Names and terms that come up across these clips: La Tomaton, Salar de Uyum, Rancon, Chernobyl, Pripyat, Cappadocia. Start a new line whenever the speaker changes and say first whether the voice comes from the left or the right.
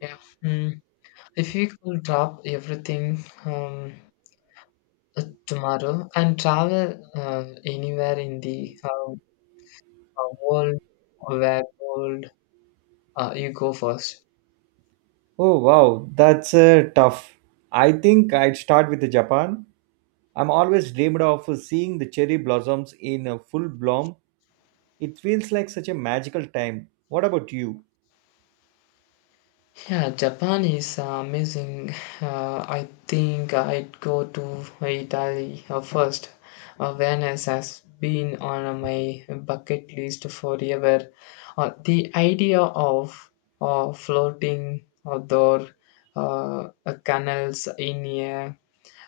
left: Yeah. Mm. If we could drop everything tomorrow and travel anywhere in the world, where world you go first?
right: Oh wow, that's tough. I think I'd start with Japan. I'm always dreamed of seeing the cherry blossoms in full bloom. It feels like such a magical time. What about you?
left: Yeah, Japan is amazing. I think I'd go to Italy first. Venice has been on my bucket list forever. The idea of floating outdoor canals in a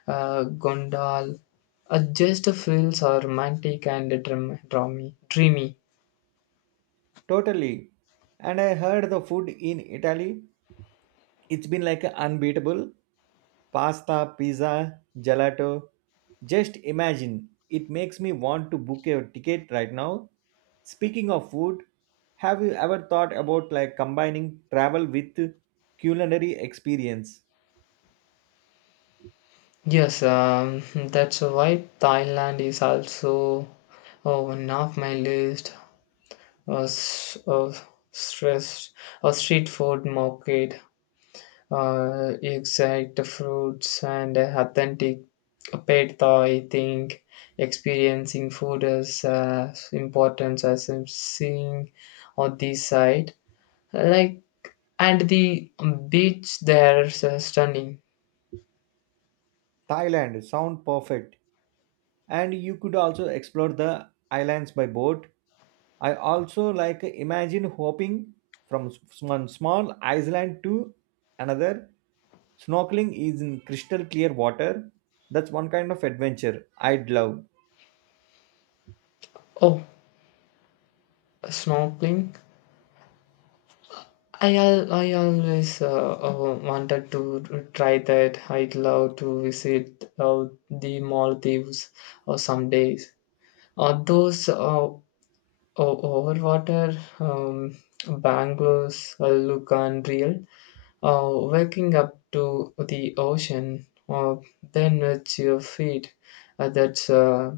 left: gondola just feels romantic and dreamy.
right: Totally. And I heard the food in Italy it's been like a unbeatable pasta, pizza, gelato. Just imagine, it makes me want to book a ticket right now. Speaking of food, have you ever thought about like combining travel with culinary experience?
left: Yes, that's why Thailand is also one of my list of stressed or street food market, exact fruits and authentic pad Thai. I think experiencing food is important as I'm seeing on this side. Like and the beach there is stunning.
right: Thailand sound perfect. And you could also explore the islands by boat. I also like imagine hopping one small island to another. Snorkeling is in crystal clear water. That's one kind of adventure I'd love.
left: Oh, snorkeling I always wanted to try that. I'd love to visit the Maldives or some days. Those overwater um, bungalows look unreal. Uh, waking up to the ocean, uh, then with your feet. That's uh,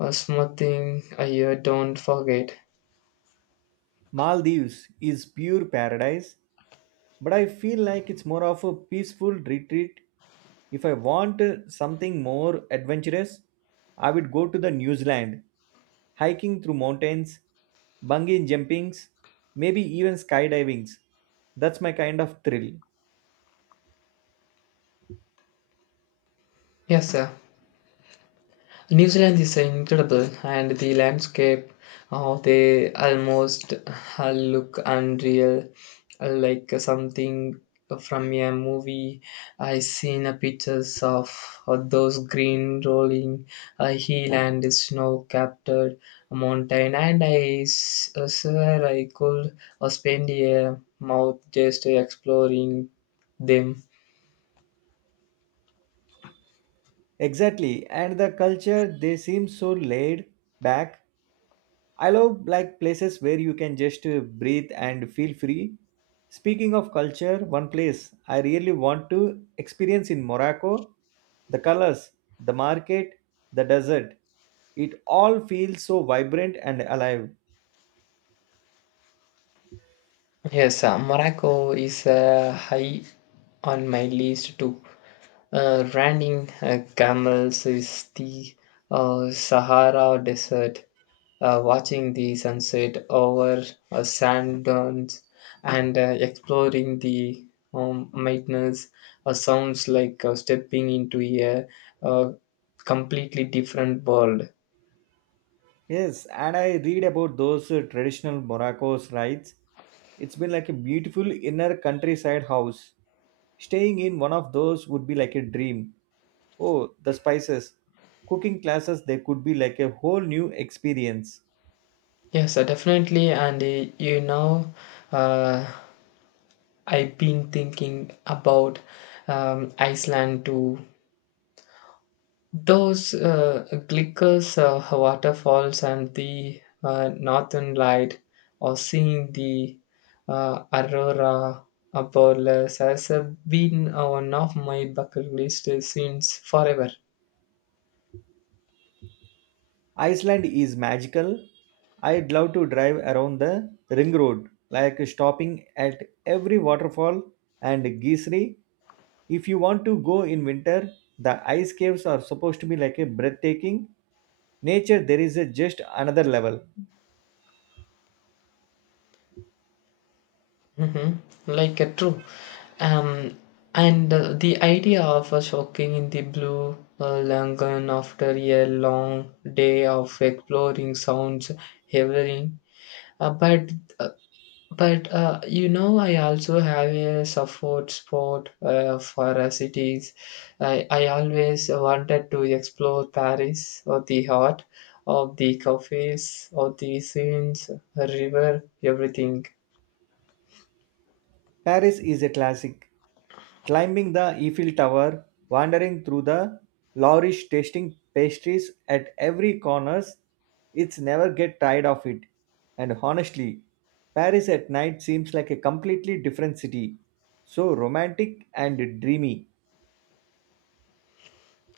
left: uh, something you don't forget.
right: Maldives is pure paradise, but I feel like it's more of a peaceful retreat. If I want something more adventurous, I would go to the New Zealand, hiking through mountains, bungee jumpings, maybe even skydivings. That's my kind of thrill.
left: Yes, sir. New Zealand is incredible, and the landscape oh, they almost look unreal, like something from a movie. I seen a pictures of those green rolling hill and snow-capped mountain, and swear I could spend a month just exploring them.
right: Exactly, and the culture they seem so laid back. I love like places where you can just breathe and feel free. Speaking of culture, one place I really want to experience in Morocco, the colors, the market, the desert. It all feels so vibrant and alive.
left: Yes, Morocco is high on my list too. Running camels is the Sahara Desert. Watching the sunset over sand dunes and exploring the mountains sounds like stepping into a uh, completely different world.
right: Yes, and I read about those traditional Morocco's rites. It's been like a beautiful inner countryside house. Staying in one of those would be like a dream. Oh, the spices. Cooking classes, they could be like a whole new experience.
left: Yes, definitely. And uh, I've been thinking about Iceland too. Those Glickers waterfalls and the northern light, or seeing the aurora borealis has been one of my bucket list since forever.
right: Iceland is magical. I'd love to drive around the ring road, like stopping at every waterfall and geesery. If you want to go in winter, the ice caves are supposed to be like a breathtaking. Nature, there is a just another level.
left: Hmm. Like a true. Um, and the idea of us walking in the blue Langan after a long day of exploring sounds heavenly. Uh, but uh, But I also have a support spot for cities. I always wanted to explore Paris or the heart of the cafes or the scenes, a river, everything.
right: Paris is a classic. Climbing the Eiffel Tower, wandering through the Louvre, tasting pastries at every corners, it's never get tired of it. And honestly, Paris at night seems like a completely different city. So romantic and dreamy.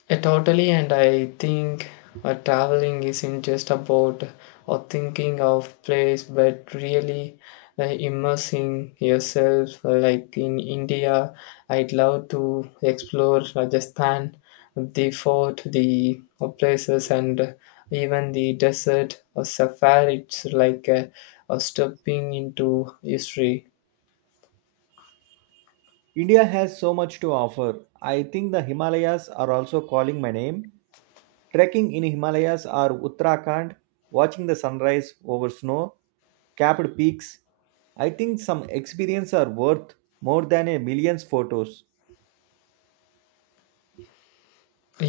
left: Yeah, totally. And I think traveling isn't just about or thinking of place, but really immersing yourself. Like in India, I'd love to explore Rajasthan, the fort, the places, and even the desert or safari. It's like stepping into history.
right: India has so much to offer. I think the Himalayas are also calling my name. Trekking in Himalayas or Uttarakhand, watching the sunrise over snow-capped peaks, I think some experience are worth more than a million's photos.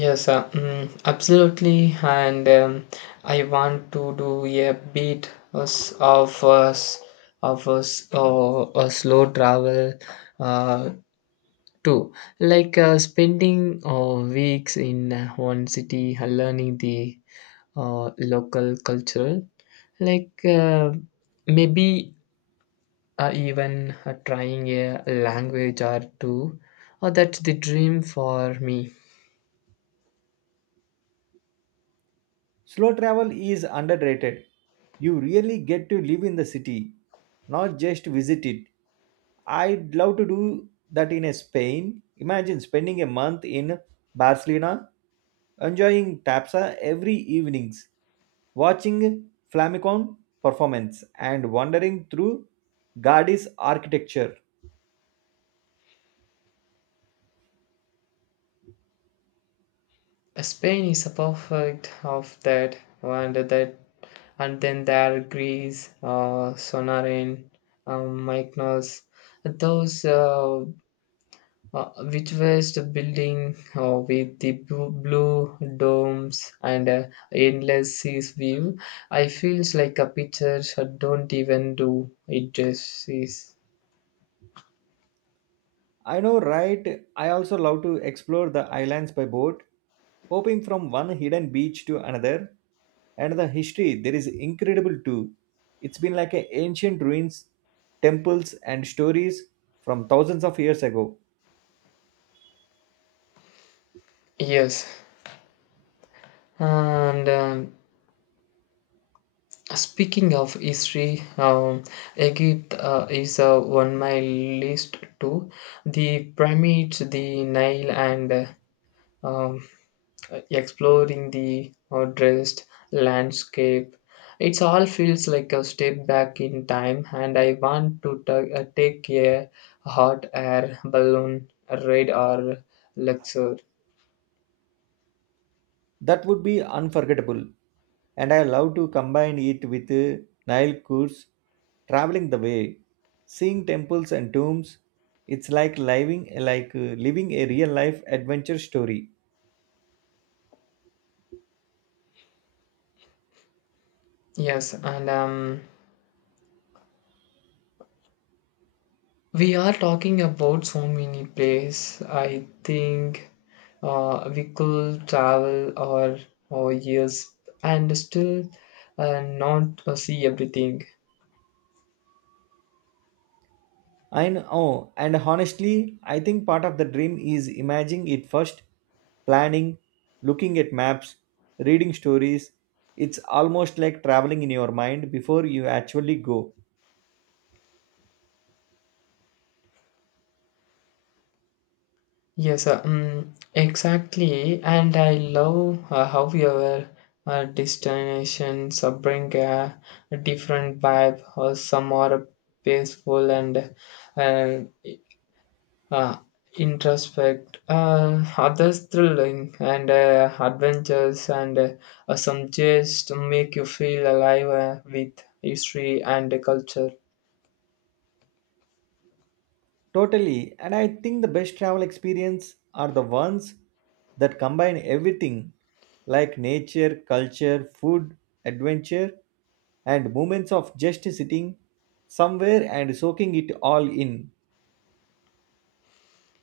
left: Yes, absolutely. And I want to do a bit us- of us of us a slow travel uh, too, like spending weeks in one city, learning the local culture, like maybe even trying a language or two. That's the dream for me.
right: Slow travel is underrated. You really get to live in the city, not just visit it. I'd love to do that in Spain. Imagine spending a month in Barcelona, enjoying Tapsa every evenings, watching flamenco performance and wandering through Gaudí's architecture.
left: Spain is a perfect of that, and that, and then there are Greece, Sonarin, Mykonos, those which was the building with the blue domes and endless seas view. I feels like a picture. I don't even do it justice.
right: I know, right? I also love to explore the islands by boat, hopping from one hidden beach to another. And the history there is incredible too. It's been like a ancient ruins, temples, and stories from thousands of years ago.
left: Yes, and speaking of history, Egypt is on my list too. The pyramids, the Nile, and um, exploring the dressed landscape. It all feels like a step back in time, and I want to take a hot air balloon ride or lecture.
right: That would be unforgettable. And I love to combine it with Nile cruise, traveling the way, seeing temples and tombs. It's like living a real life adventure story.
left: Yes, and we are talking about so many places. I think we could travel our years and still not see everything.
right: I know, and honestly, I think part of the dream is imagining it first, planning, looking at maps, reading stories. It's almost like traveling in your mind before you actually go.
left: Yes, exactly. And I love how your destinations bring a different vibe. Or some are peaceful and uh, uh, introspect, others thrilling and adventures, and some chase to make you feel alive with history and the culture.
right: Totally, and I think the best travel experience are the ones that combine everything like nature, culture, food, adventure, and moments of just sitting somewhere and soaking it all in.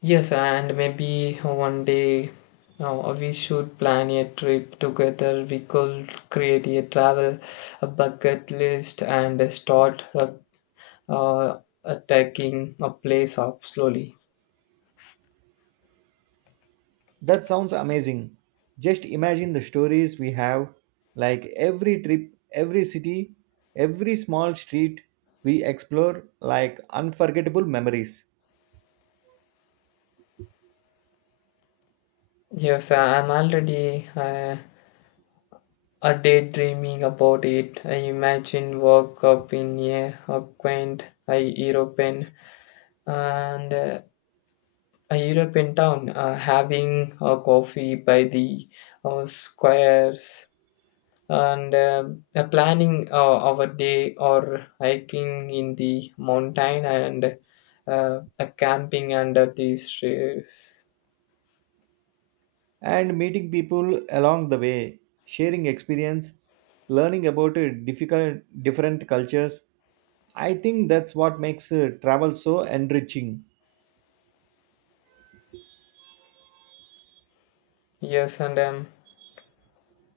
left: Yes, and maybe one day we should plan a trip together. We could create a travel a bucket list and start attacking a place up slowly.
right: That sounds amazing. Just imagine the stories we have, like every trip, every city, every small street we explore, like unforgettable memories.
left: Yes, I'm already. A daydreaming about it, I imagine woke up in a quaint a European and a European town, having a coffee by the squares and planning our day or hiking in the mountain and camping under the trees.
right: And meeting people along the way, sharing experience, learning about different cultures. I think that's what makes travel so enriching.
left: Yes, and um,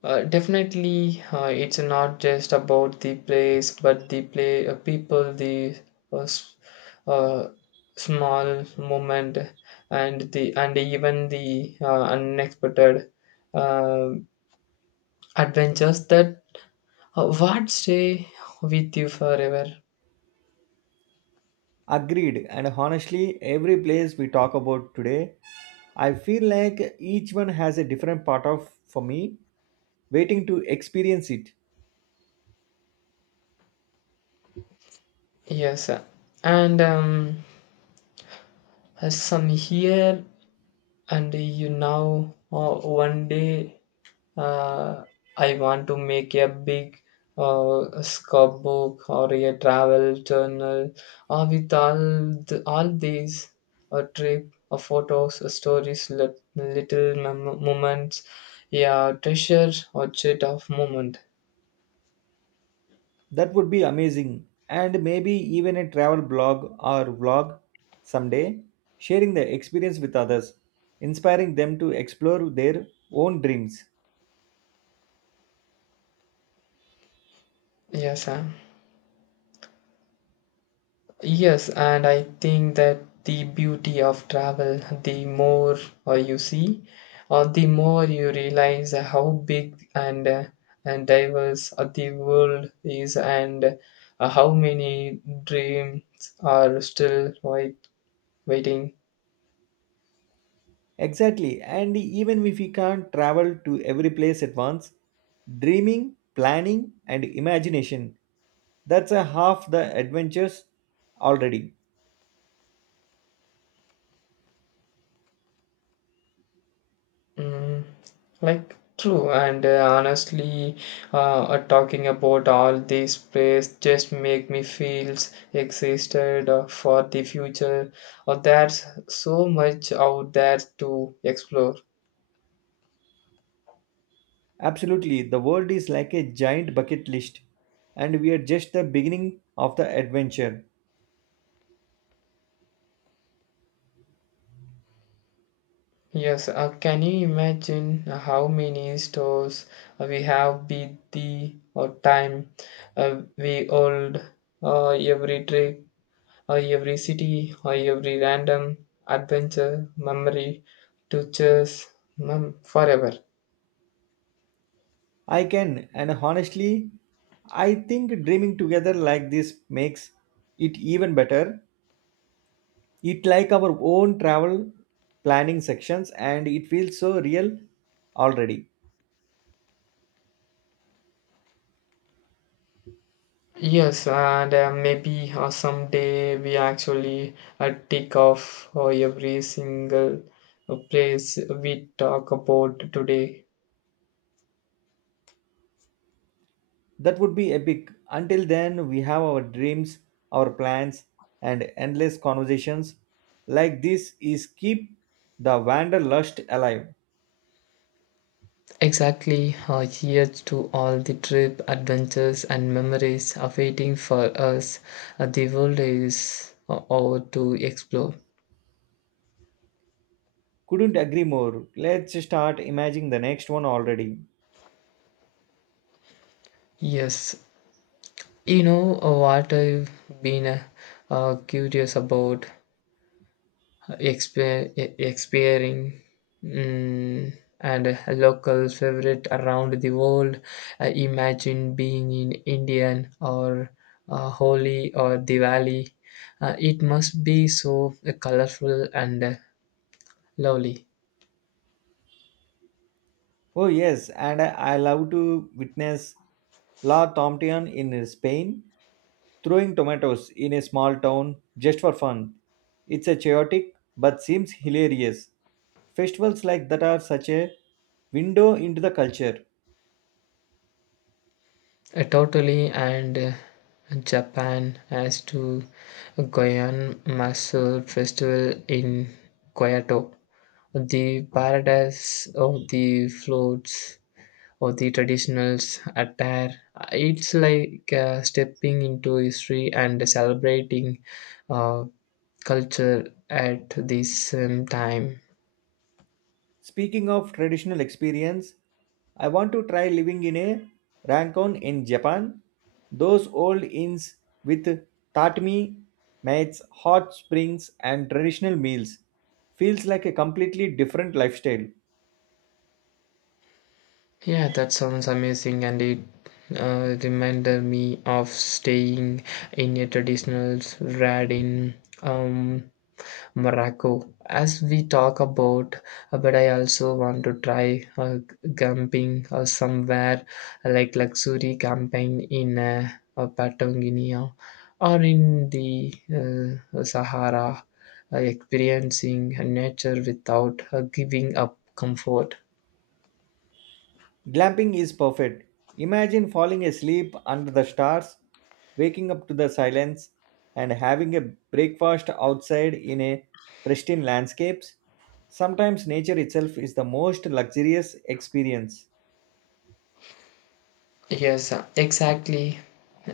left: Uh, definitely, it's not just about the place, but the play, people, the uh, s- uh, small moment, and the and even the unexpected uh, adventures that what stay with you forever.
right: Agreed. And honestly, every place we talk about today, I feel like each one has a different part of for me waiting to experience it.
left: Yes, and some here, and you now one day. Uh, I want to make a big scrapbook or a travel journal or with all these a trip a photos a stories little moments yeah treasure or chit of moment
right: That would be amazing. And maybe even a travel blog or vlog someday, sharing the experience with others, inspiring them to explore their own dreams.
left: yes sir. Yes, and I think that the beauty of travel, the more you see, or the more you realize how big and diverse the world is, and how many dreams are still waiting.
right: Exactly. And even if we can't travel to every place at once, dreaming, planning, and imagination that's a half the adventures already.
left: Mm, like true and honestly talking about all these plays just make me feels existed for the future or there's so much out there to explore.
right: Absolutely. The world is like a giant bucket list, and we are just the beginning of the adventure.
left: Yes, can you imagine how many stores we have beat the or time we old every trip or every city, or every random adventure, memory to chase forever.
right: I can, and honestly, I think dreaming together like this makes it even better. It like our own travel planning sections and it feels so real already.
left: Yes, and maybe someday we actually tick off every single place we talk about today.
right: That would be epic. Until then, we have our dreams, our plans, and endless conversations like this is keep the wanderlust alive.
left: Exactly, here's to all the trip, adventures, and memories awaiting for us. The world is all to explore.
right: Couldn't agree more. Let's start imagining the next one already.
left: Yes, you know what I've been curious about experiencing mm, and a local favorite around the world. Imagine being in Indian or Holi or Diwali. It must be so colorful and lovely.
right: Oh yes, and I love to witness La Tomaton in Spain throwing tomatoes in a small town just for fun. It's a chaotic but seems hilarious. Festivals like that are such a window into the culture.
left: Totally and Japan as to Goyan Masul Festival in Kyoto. The paradise of the floats or the traditionals attire. It's like stepping into history and celebrating uh, culture at the same time.
right: Speaking of traditional experience, I want to try living in a Rancon in Japan. Those old inns with tatami mats, hot springs, and traditional meals feels like a completely different lifestyle.
left: Yeah, that sounds amazing, and it reminded me of staying in a traditional rad in um, Morocco, as we talk about, but I also want to try camping somewhere like luxury camping in Patagonia or in the Sahara, experiencing nature without giving up comfort.
right: Glamping is perfect. Imagine falling asleep under the stars, waking up to the silence, and having a breakfast outside in a pristine landscapes. Sometimes nature itself is the most luxurious experience.
left: Yes, exactly.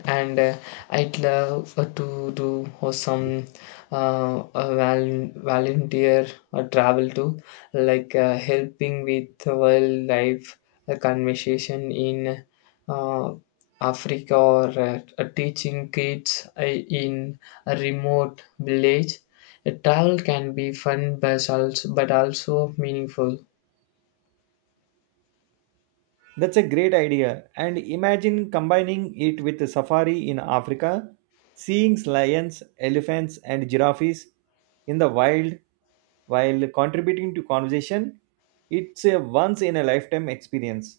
left: And I'd love to do some volunteer travel too, like helping with wildlife conservation in uh, Africa or teaching kids in a remote village. Travel can be fun, but also meaningful.
right: That's a great idea. And imagine combining it with a safari in Africa, seeing lions, elephants, and giraffes in the wild while contributing to conversation. It's a once in a lifetime experience.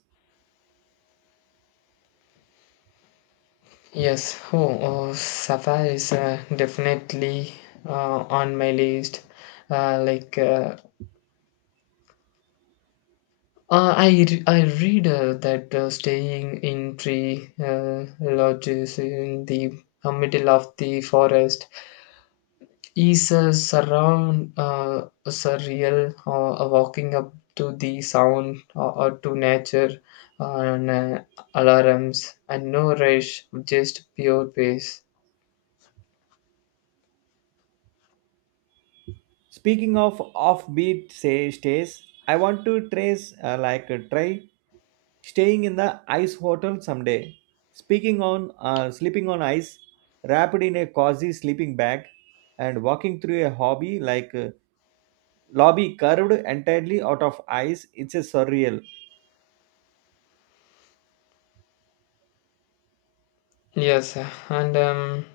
left: Yes, oh Safa is definitely on my list. Uh, like uh, I read that staying in tree lodges in the middle of the forest is a surround surreal walking up to the sound or to nature and alarms and no rush, just pure pace.
right: Speaking of offbeat say stays, I want to trace like try staying in the ice hotel someday. Speaking on sleeping on ice, wrapped in a cozy sleeping bag, and walking through a hobby like lobby curved entirely out of ice. It's a surreal.
left: Yes, and um.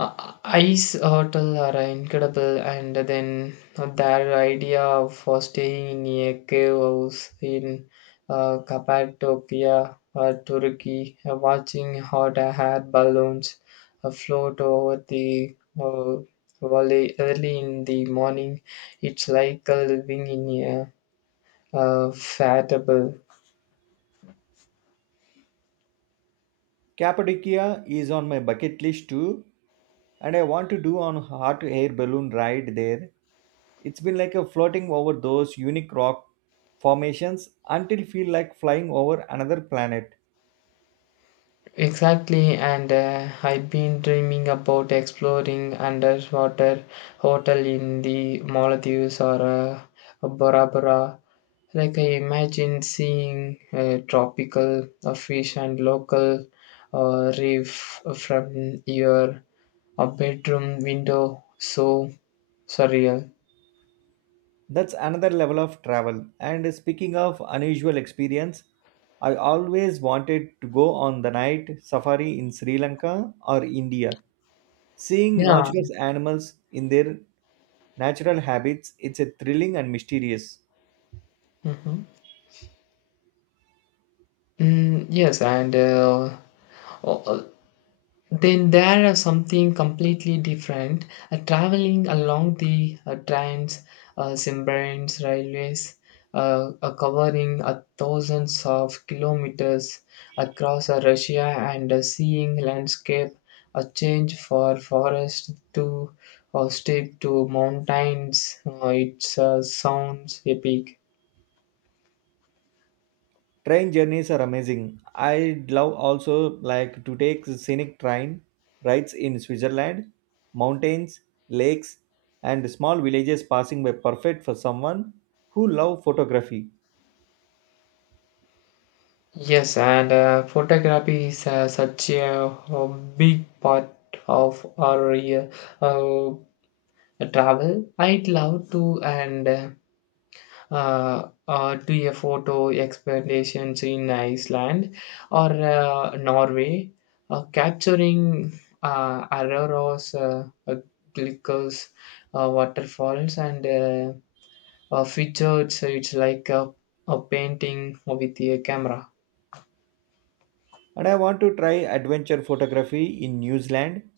left: Uh, ice hotel are incredible, and then their idea of for staying in a cave house in Cappadocia, Turkey, watching hot air balloons float over the uh, valley early in the morning, it's like living in a fat.
right: Cappadocia is on my bucket list too, and I want to do on hot air balloon ride there. It's been like a floating over those unique rock formations until feel like flying over another planet.
left: Exactly, and I've been dreaming about exploring underwater hotel in the Maldives or Bora Bora. Like I imagine seeing tropical fish and local reef from your bedroom window. So surreal.
right: That's another level of travel. And speaking of unusual experience, I always wanted to go on the night safari in Sri Lanka or India. Seeing
left: Yeah.
right: noxious animals in their natural habits, it's a thrilling and mysterious.
left: Hmm. Mm, yes, and o- then there are something completely different traveling along the trains submarines railways covering thousands of kilometers across Russia and seeing landscape a change for forest to steep to mountains it sounds epic.
right: Train journeys are amazing. I love also like to take scenic train rides in Switzerland, mountains, lakes, and small villages passing by perfect for someone who love photography.
left: Yes, and photography is such a big part of our uh, travel. I'd love to and do a photo expeditions in Iceland or Norway, capturing auroras, glickers, waterfalls, and features. It's like a painting with a camera.
right: And I want to try adventure photography in New Zealand,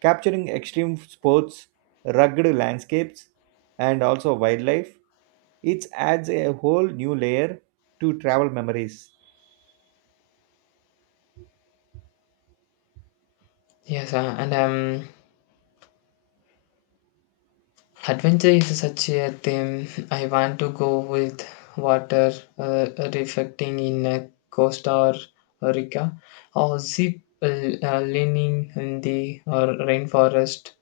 right: capturing extreme sports, rugged landscapes, and also wildlife. It adds a whole new layer to travel memories.
left: Yes, and adventure is such a theme. I want to go with water uh, reflecting in a Costa Rica or zip leaning in the rainforest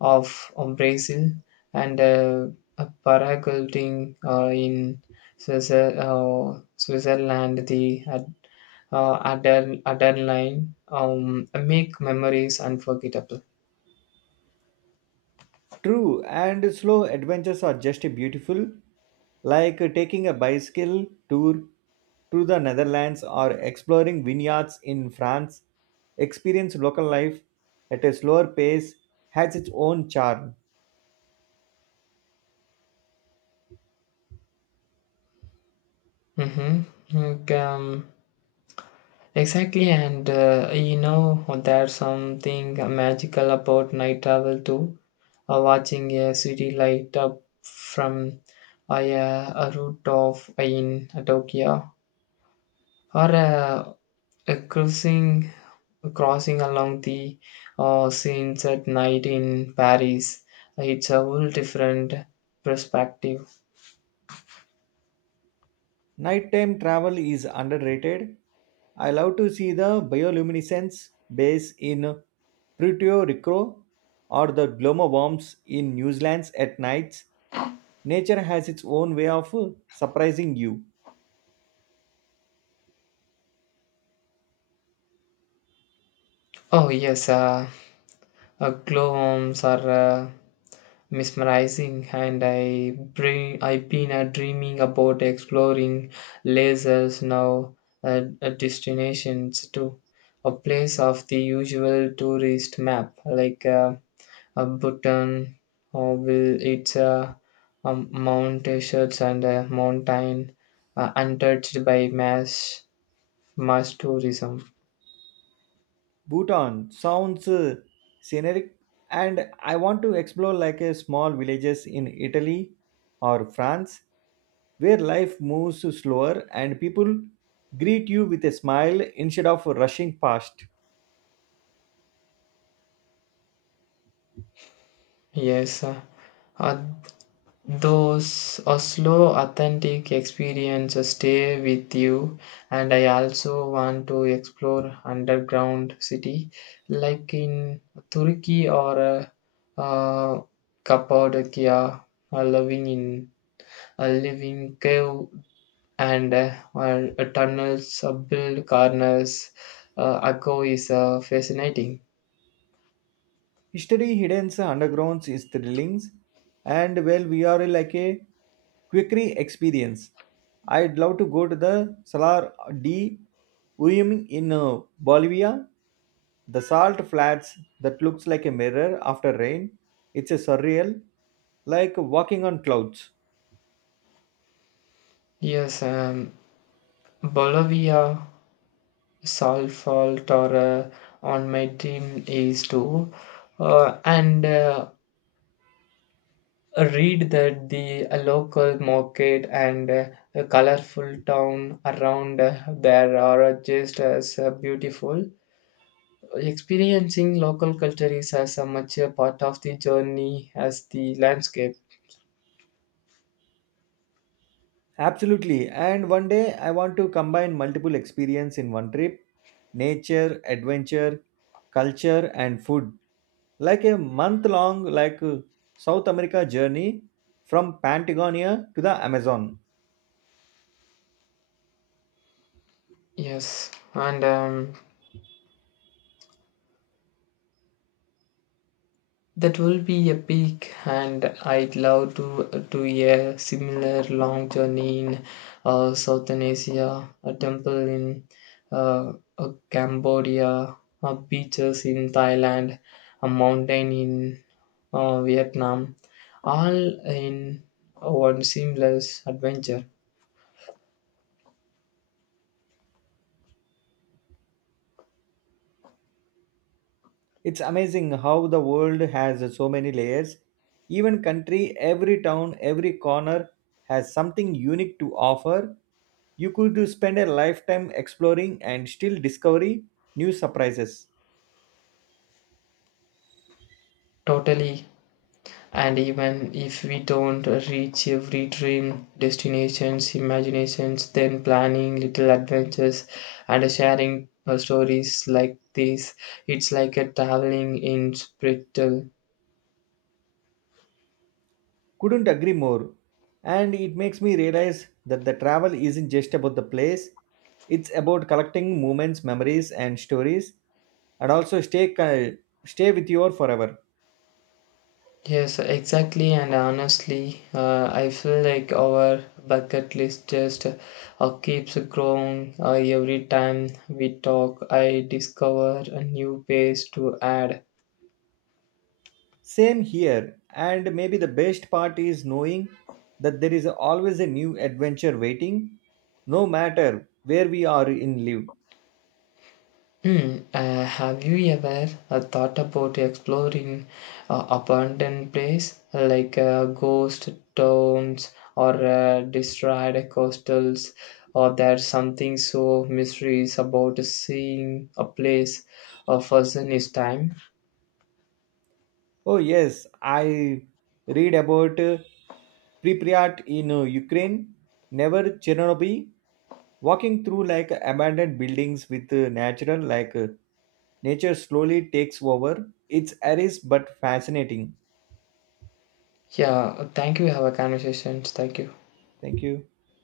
left: of Brazil and a paragliding in Swiss Switzerland. The adrenaline make memories unforgettable.
right: True, and slow adventures are just beautiful, like taking a bicycle tour through the Netherlands or exploring vineyards in France. Experience local life at a slower pace has its own charm.
left: Mm-hmm. Like, exactly, and there's something magical about night travel too. Watching a city light up from uh, a, a rooftop in Tokyo, or a cruising crossing along the scenes at night in Paris. It's a whole different perspective.
right: Nighttime travel is underrated. I love to see the bioluminescence base in Puerto Rico or the gloma worms in New Zealand at nights. Nature has its own way of surprising you.
left: Oh yes, glow worms are. Mesmerizing and I've been dreaming about exploring lasers now destinations to a place of the usual tourist map like a Bhutan or will it's a Mount Shirts and a mountain untouched by mass tourism.
right: Bhutan sounds scenic, and I want to explore like a small villages in Italy or France where life moves slower and people greet you with a smile instead of rushing past.
left: Yes, uh, those Oslo authentic experiences stay with you, and I also want to explore underground city, like in Turkey or Cappadocia, living in a living cave and tunnels, build corners. Akko is fascinating.
right: History hidden undergrounds is thrilling, and well, we are like a quickery experience. I'd love to go to the Salar de Uyum in Bolivia. The salt flats that looks like a mirror after rain. It's a surreal, like walking on clouds.
left: Yes, Bolivia solve fault or on my team is to and read that the local market and a colorful town around there are just as beautiful. Experiencing local culture is as much a part of the journey as the landscape.
right: Absolutely. And one day I want to combine multiple experience in one trip. Nature, adventure, culture and food. Like a month long South America journey from Patagonia to the Amazon.
left: Yes, and that will be epic, and I'd love to a similar long journey in Southern Asia, a temple in Cambodia, beaches in Thailand, a mountain in Vietnam, all in one seamless adventure.
right: It's amazing how the world has so many layers. Even country, every town, every corner has something unique to offer. You could spend a lifetime exploring and still discovering new surprises.
left: Totally. And even if we don't reach every dream destinations, imaginations, then planning little adventures and sharing stories like this, it's like a traveling in spiritual.
right: Couldn't agree more. And it makes me realize that the travel isn't just about the place, it's about collecting moments, memories, and stories, and also stay with you all forever.
left: Yes, exactly, and honestly, I feel like our bucket list just keeps growing. Every time we talk, I discover a new page to add.
right: Same here, and maybe the best part is knowing that there is always a new adventure waiting, no matter where we are in live.
left: Hmm. Have you ever thought about exploring abandoned place like ghost towns or destroyed coastals? Or there's something so mysterious about seeing a place a person is time.
right: Oh, yes, I read about Pripyat in Ukraine, never Chernobyl, walking through like abandoned buildings with natural like nature slowly takes over. It's aris but fascinating.
left: Yeah. Thank you. Have a conversation. Thank you.
right: Thank you.